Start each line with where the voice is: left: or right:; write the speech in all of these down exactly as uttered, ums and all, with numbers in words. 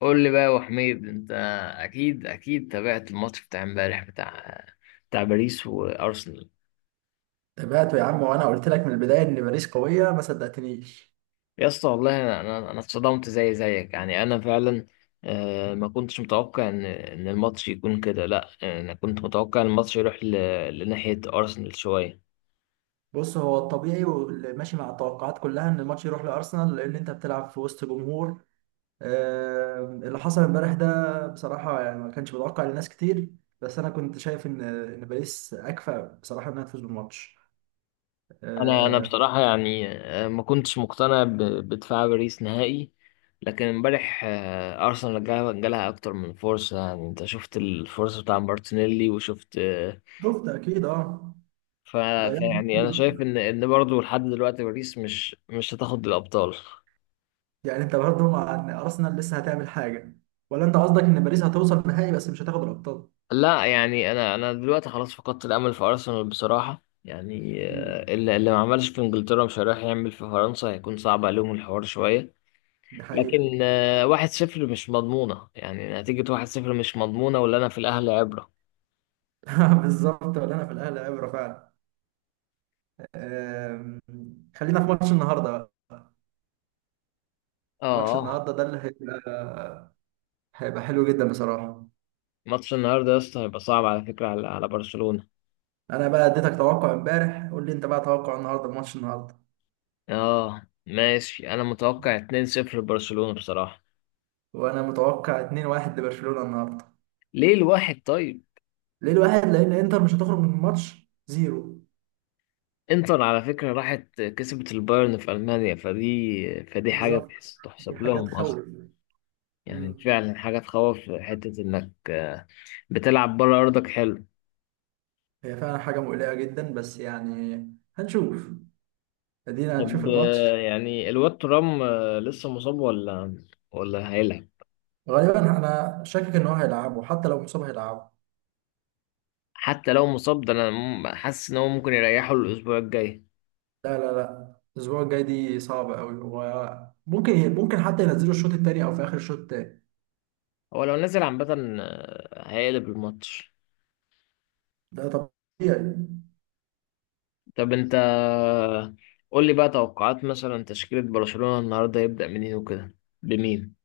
left: قول لي بقى يا أبو حميد انت اكيد اكيد تابعت الماتش بتاع امبارح بتاع بتاع باريس وارسنال.
right: تابعته يا عم وانا قلت لك من البدايه ان باريس قويه ما صدقتنيش.
left: يا اسطى والله انا انا أنا اتصدمت زي زيك، يعني انا فعلا، آه، ما كنتش متوقع ان ان الماتش يكون كده. لا انا كنت متوقع إن الماتش يروح ل- لناحية ارسنال شوية.
right: بص، هو الطبيعي واللي ماشي مع التوقعات كلها ان الماتش يروح لارسنال لان انت بتلعب في وسط جمهور. آه، اللي حصل امبارح ده بصراحه يعني ما كانش متوقع لناس كتير. بس انا كنت شايف ان ان باريس اكفأ بصراحه انها تفوز بالماتش.
left: انا انا
right: آه،
left: بصراحة يعني، آه، ما كنتش مقتنع ب- بدفاع باريس نهائي. لكن امبارح، آه، ارسنال جا- جالها اكتر من فرصة. يعني انت شفت الفرصة بتاع مارتينيلي وشفت، آه،
right: شفت اكيد اه.
left: ف...
right: ضيعنا
left: فيعني
right: كتير.
left: انا شايف ان ان برضه لحد دلوقتي باريس مش مش هتاخد الابطال.
right: يعني انت برضه مع ان ارسنال لسه هتعمل حاجه، ولا انت قصدك ان باريس هتوصل نهائي بس مش هتاخد الابطال؟
left: لا يعني انا انا دلوقتي خلاص فقدت الامل في ارسنال بصراحه، يعني
right: مم.
left: آه، اللي اللي ما عملش في انجلترا مش هيروح يعمل في فرنسا، هيكون صعب عليهم الحوار شويه.
right: دي حقيقه.
left: لكن آه، واحد صفر مش مضمونه، يعني نتيجه واحد صفر مش مضمونه، ولا انا في الاهلي عبره.
right: بالظبط، ولا انا في الاهلي عبره فعلا. أم، خلينا في ماتش النهارده بقى. ماتش
left: اه،
right: النهارده ده اللي هيبقى هيبقى حلو جدا بصراحه.
left: ماتش النهارده يا اسطى هيبقى صعب على فكره، على على برشلونه.
right: انا بقى اديتك توقع امبارح، قول لي انت بقى توقع النهارده بماتش النهارده.
left: اه ماشي، انا متوقع اتنين صفر لبرشلونه بصراحه.
right: وانا متوقع اتنين واحد لبرشلونه النهارده.
left: ليه الواحد طيب؟
right: ليه الواحد؟ لان انتر مش هتخرج من الماتش زيرو.
left: انتر على فكرة راحت كسبت البايرن في ألمانيا، فدي فدي حاجة
right: بالظبط.
left: تحس-
right: دي
left: تحسب
right: حاجه
left: لهم أصلا.
right: تخوف.
left: يعني
right: مم.
left: فعلا حاجة تخوف، حتة إنك بتلعب بره أرضك حلو.
right: هي فعلا حاجه مقلقه جدا بس يعني هنشوف. ادينا هنشوف
left: طب آه،
right: الماتش.
left: يعني الواد ترام، آه، لسه مصاب ولا ولا هيلعب؟
right: غالبا انا شاكك ان هو هيلعبه، حتى لو مصاب هيلعبه.
left: حتى لو مصاب، ده أنا م- حاسس إن هو ممكن يريحه الأسبوع الجاي.
right: لا لا لا، الاسبوع الجاي دي صعبه قوي، وممكن ممكن ممكن حتى ينزلوا الشوط التاني او في اخر الشوط التاني.
left: هو لو نزل عامة، آه، هيقلب الماتش.
right: ده طبيعي.
left: طب أنت قول لي بقى توقعات مثلا تشكيلة برشلونة النهاردة. يبدأ منين وكده، بمين؟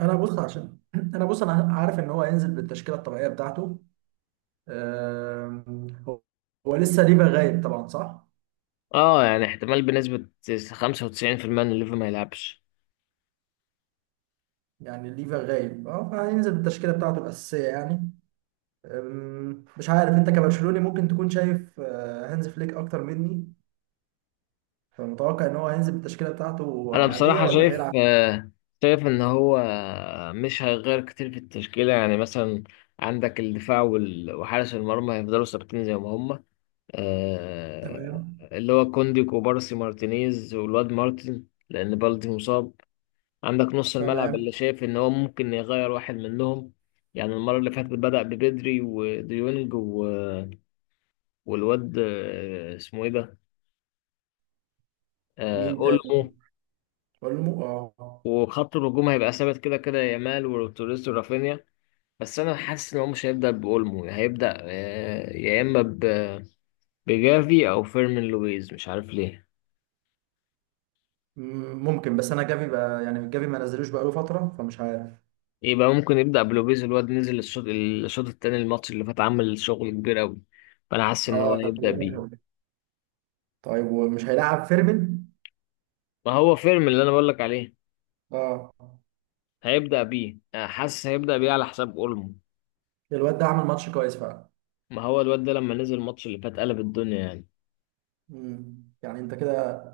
right: انا بص عشان انا بص، انا عارف ان هو هينزل بالتشكيله الطبيعيه بتاعته. أم، هو هو لسه ليفا غايب طبعا، صح؟
left: اه يعني احتمال بنسبة خمسة وتسعين في المية ان ليفا ما يلعبش.
right: يعني ليفا غايب اه، فهينزل بالتشكيله بتاعته الاساسيه يعني. أم، مش عارف انت كبرشلوني ممكن تكون شايف آه، هانز فليك اكتر مني. فمتوقع ان هو هينزل بالتشكيله بتاعته
left: انا
right: عاديه
left: بصراحة
right: ولا
left: شايف،
right: هيلعب؟
left: آه، شايف ان هو، آه، مش هيغير كتير في التشكيلة. يعني مثلا عندك الدفاع وال- وحارس المرمى هيفضلوا ثابتين زي ما هم، آه،
right: تمام.
left: اللي هو كوندي، كوبارسي، مارتينيز، والواد مارتن، لان بالدي مصاب. عندك نص الملعب، اللي
right: تمام.
left: شايف ان هو ممكن يغير واحد منهم. يعني المرة اللي فاتت بدأ ببدري وديونج و- والواد، آه، اسمه ايه ده، آه،
right: مين تاني؟
left: اولمو.
right: بقول له مو- اه.
left: وخط الهجوم هيبقى ثابت كده كده، يامال وتوريس ورافينيا. بس انا حاسس ان هو مش هيبدا باولمو، هيبدا آه، يا اما ب- بجافي او فيرمين لويز، مش عارف ليه.
right: مم، ممكن، بس انا جافي بقى، يعني جافي ما نزلوش بقاله فتره فمش عارف.
left: يبقى ممكن يبدا بلويز. الواد نزل الشوط الشوط التاني الماتش اللي فات، عمل شغل كبير قوي، فانا حاسس ان هو
right: اه.
left: هيبدا بيه.
right: طيب، ومش هيلعب فيرمين؟
left: ما هو فيرمين اللي انا بقول لك عليه،
right: اه.
left: هيبدا بيه، آه، حاسس هيبدا بيه على حساب اولمو.
right: الواد ده عمل ماتش كويس فعلا.
left: ما هو الواد ده لما نزل الماتش اللي فات قلب الدنيا يعني.
right: مم. يعني انت كده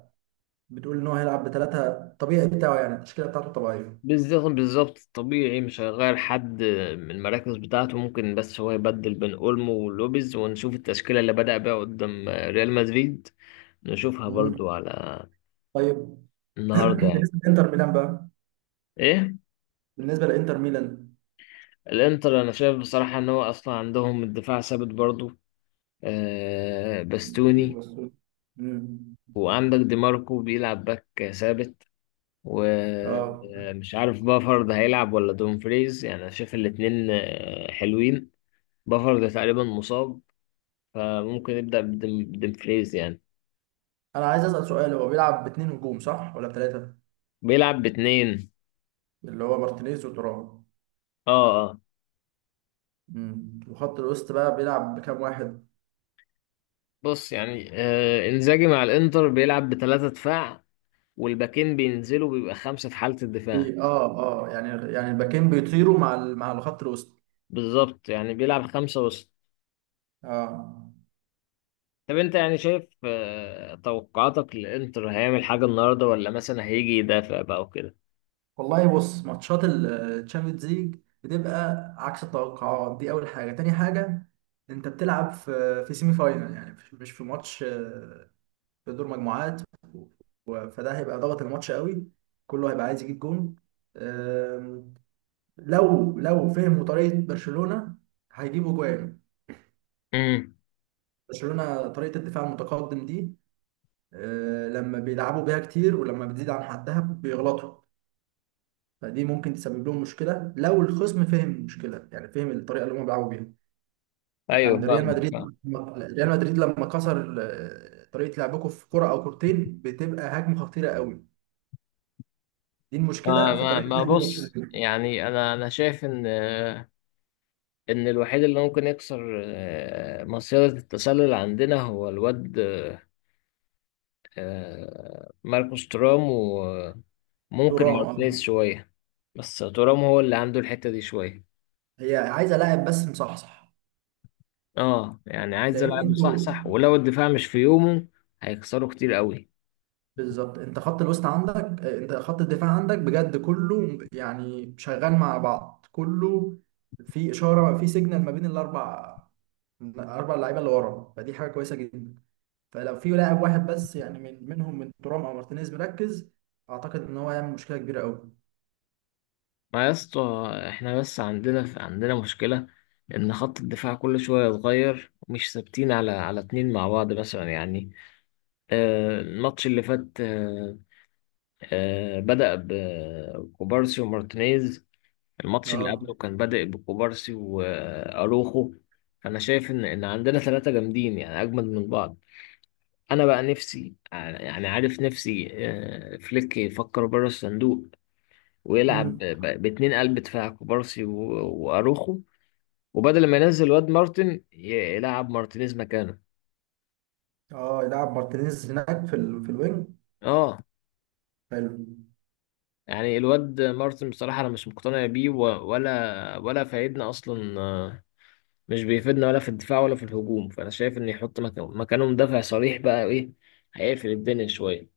right: بتقول ان هو هيلعب بثلاثه طبيعي بتاعه، يعني التشكيله بتاعته الطبيعيه؟
left: بالظبط، بالظبط. الطبيعي مش هيغير حد من المراكز بتاعته، ممكن بس هو يبدل بين اولمو ولوبيز، ونشوف التشكيلة اللي بدأ بيها قدام ريال مدريد، نشوفها
right: مم.
left: برضو على
right: طيب.
left: النهارده يعني.
right: بالنسبه لانتر ميلان بقى.
left: ايه
right: بالنسبه لانتر ميلان.
left: الانتر؟ انا شايف بصراحة ان هو اصلا عندهم الدفاع ثابت برضو، آه باستوني،
right: مم.
left: وعندك دي ماركو بيلعب باك ثابت،
right: اه.
left: ومش عارف بافارد هيلعب ولا دومفريز. يعني انا شايف الاتنين، آه، حلوين. بافارد تقريبا مصاب، فممكن نبدأ بديمفريز يعني.
right: انا عايز اسال سؤال، هو بيلعب باتنين هجوم صح ولا بثلاثه؟
left: بيلعب باتنين.
right: اللي هو مارتينيز وترام.
left: اه اه.
right: مم. وخط الوسط بقى بيلعب بكام واحد؟
left: بص يعني آه، انزاجي مع الانتر بيلعب بتلاتة دفاع، والباكين بينزلوا بيبقى خمسة في حالة الدفاع.
right: بي... اه. اه، يعني يعني الباكين بيطيروا مع ال... مع الخط الوسط.
left: بالظبط، يعني بيلعب خمسة وسط.
right: اه.
left: طب انت يعني شايف آه، توقعاتك للانتر هيعمل حاجة النهاردة، ولا مثلا هيجي يدافع بقى وكده؟
right: والله، بص، ماتشات الشامبيونز ليج بتبقى عكس التوقعات. دي اول حاجه. تاني حاجه، انت بتلعب في في سيمي فاينال، يعني مش مش في ماتش، آه، في دور مجموعات. و- فده هيبقى ضغط الماتش قوي. كله هيبقى عايز يجيب جون. آم، لو لو فهموا طريقه برشلونه هيجيبوا جوان.
left: امم،
right: برشلونه طريقه الدفاع المتقدم دي، آه، لما بيلعبوا بيها كتير ولما بتزيد عن حدها بيغلطوا. فدي ممكن تسبب لهم مشكله لو الخصم فهم المشكله، يعني فهم الطريقه اللي هم بيلعبوا بيها.
left: ايوه
right: يعني ريال
left: فاهمك،
right: مدريد،
left: فاهم.
right: ريال مدريد لما كسر آه، طريقه لعبكم في كره او كورتين بتبقى هجمه خطيره قوي. دي
left: ما
right: المشكله في
left: ما
right: طريقه
left: ما
right: لعب
left: بص
right: برشلونه.
left: يعني، انا انا شايف ان، آه، ان الوحيد اللي ممكن يكسر، آه، مصيدة التسلل عندنا هو الواد، آه، آه، ماركوس تورام، وممكن
right: ترام،
left: مارتينيز
right: اه.
left: شوية. بس تورام هو اللي عنده الحتة دي شوية.
right: هي عايزه لاعب بس مصحصح.
left: اه يعني عايز
right: لان
left: يلعب صح
right: انتوا.
left: صح، ولو الدفاع مش في يومه هيكسروا كتير قوي.
right: بالظبط، انت خط الوسط عندك، آه، انت خط الدفاع عندك بجد كله يعني شغال مع بعض كله. في اشاره، في سيجنال، ما بين الاربع اربع لعيبه اللي ورا، فدي حاجه كويسه جدا. فلو في لاعب واحد بس، يعني من منهم، من ترام او مارتينيز، مركز، اعتقد ان هو هيعمل مشكله كبيره قوي.
left: ما يا اسطى، احنا بس عندنا عندنا مشكلة ان خط الدفاع كل شوية يتغير، ومش ثابتين على على اتنين مع بعض مثلا يعني. آه، الماتش اللي فات، آه، آه، بدأ بكوبارسي ومارتينيز، الماتش اللي
right: اه.
left: قبله كان بادئ بكوبارسي وأروخو. أنا شايف إن إن عندنا ثلاثة جامدين يعني، أجمد من بعض. أنا بقى نفسي يعني، عارف نفسي، آه، فليك يفكر بره الصندوق ويلعب
right: مم.
left: ب- ب- باتنين قلب دفاع، كوبارسي و- وأروخو. وبدل ما ينزل واد مارتن، ي- يلعب مارتينيز مكانه.
right: اه، يلعب مارتينيز هناك في ال... في الوينج.
left: اه
right: حلو.
left: يعني الواد مارتن بصراحة أنا مش مقتنع بيه، و- ولا ولا فايدنا أصلا. آه، مش بيفيدنا ولا في الدفاع ولا في الهجوم، فانا شايف ان يحط مك- مكانه مدافع صريح بقى. ايه، هيقفل الدنيا شويه.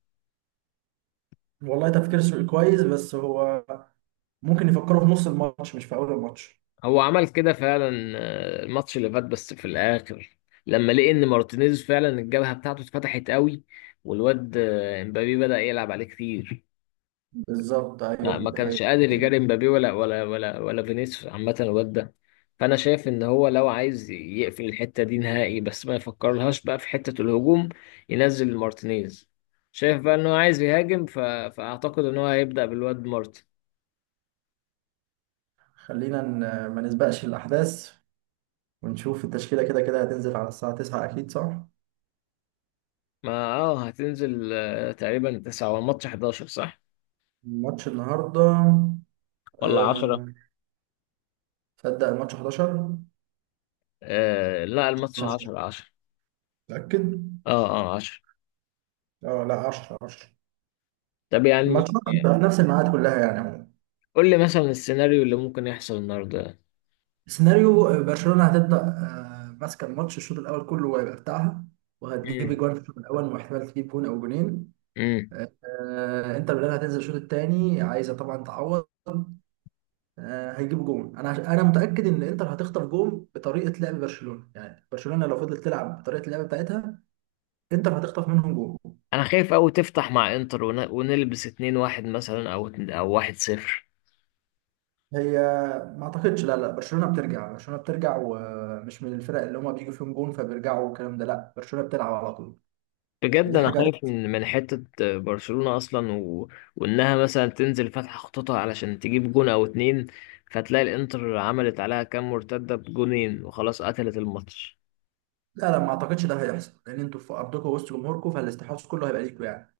right: والله، تفكير س- كويس، بس هو ممكن يفكروا في نص الماتش مش في اول الماتش.
left: هو عمل كده فعلا، آه، الماتش اللي فات بس في الاخر، لما لقي ان مارتينيز فعلا الجبهه بتاعته اتفتحت قوي، والواد، آه، امبابي بدأ يلعب عليه كتير.
right: بالظبط، ايوه،
left: ما ما
right: دي
left: كانش
right: حقيقة.
left: قادر يجاري مبابي ولا ولا ولا ولا فينيسيوس عامة الواد ده. فأنا شايف إن هو لو عايز يقفل الحتة دي نهائي، بس ما يفكرلهاش بقى في حتة الهجوم، ينزل مارتينيز. شايف بقى إن هو عايز يهاجم ف... فأعتقد إن هو هيبدأ بالواد مارتن.
right: خلينا ن- ما نسبقش الأحداث ونشوف التشكيلة، كده كده هتنزل على الساعة تسعة، أكيد صح؟
left: ما اه، هتنزل آه، تقريبا تسعة، والماتش حداشر صح
right: الماتش النهاردة،
left: ولا عشرة؟
right: أه... تصدق الماتش حداشر؟
left: آه لا، الماتش
right: اتناشر،
left: عشرة عشرة.
right: متأكد؟
left: اه اه، عشرة.
right: اه، لا، عشرة، عشرة.
left: طب
right: الماتش
left: يعني
right: هتبقى في نفس الميعاد كلها يعني عموما.
left: قول لي مثلا السيناريو اللي ممكن يحصل النهارده.
right: سيناريو، آه، برشلونة هتبدأ آه، ماسكة الماتش، الشوط الأول كله وهيبقى بتاعها، وهتجيب جوان في الشوط الأول واحتمال تجيب جون أو جونين.
left: امم.
right: آه، آه، إنتر ميلان هتنزل الشوط التاني عايزة طبعا تعوض. آه، هيجيبوا جون. انا عش... انا متاكد ان انتر هتخطف جون بطريقه لعب برشلونه، يعني برشلونه لو فضلت تلعب بطريقه اللعب بتاعتها انتر هتخطف منهم جون.
left: انا خايف اوي تفتح مع انتر ون- ونلبس اتنين واحد مثلا، او اتنين- او واحد صفر.
right: هي، ما اعتقدش. لا لا، برشلونه بترجع، برشلونه بترجع، ومش من الفرق اللي هما بيجوا فيهم جون فبيرجعوا والكلام ده. لا برشلونه بتلعب على طول.
left: بجد
right: فدي
left: انا
right: حاجه
left: خايف
right: هت-
left: من من حتة برشلونة اصلا و... وانها مثلا تنزل فاتحة خطوطها علشان تجيب جون او اتنين، فتلاقي الانتر عملت عليها كام مرتدة بجونين، وخلاص قتلت الماتش.
right: لا لا، ما اعتقدش ده هيحصل لان انتوا في ارضكم وسط جمهوركم، فالاستحواذ كله هيبقى ليكوا يعني.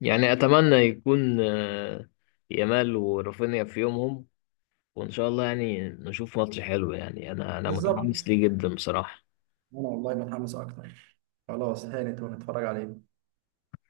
left: يعني اتمنى يكون، آه، يامال ورافينيا في يومهم، وان شاء الله يعني نشوف ماتش حلو. يعني انا انا متحمس
right: بالظبط.
left: ليه جدا بصراحة.
right: انا والله متحمس اكتر. خلاص هانت ونتفرج عليه.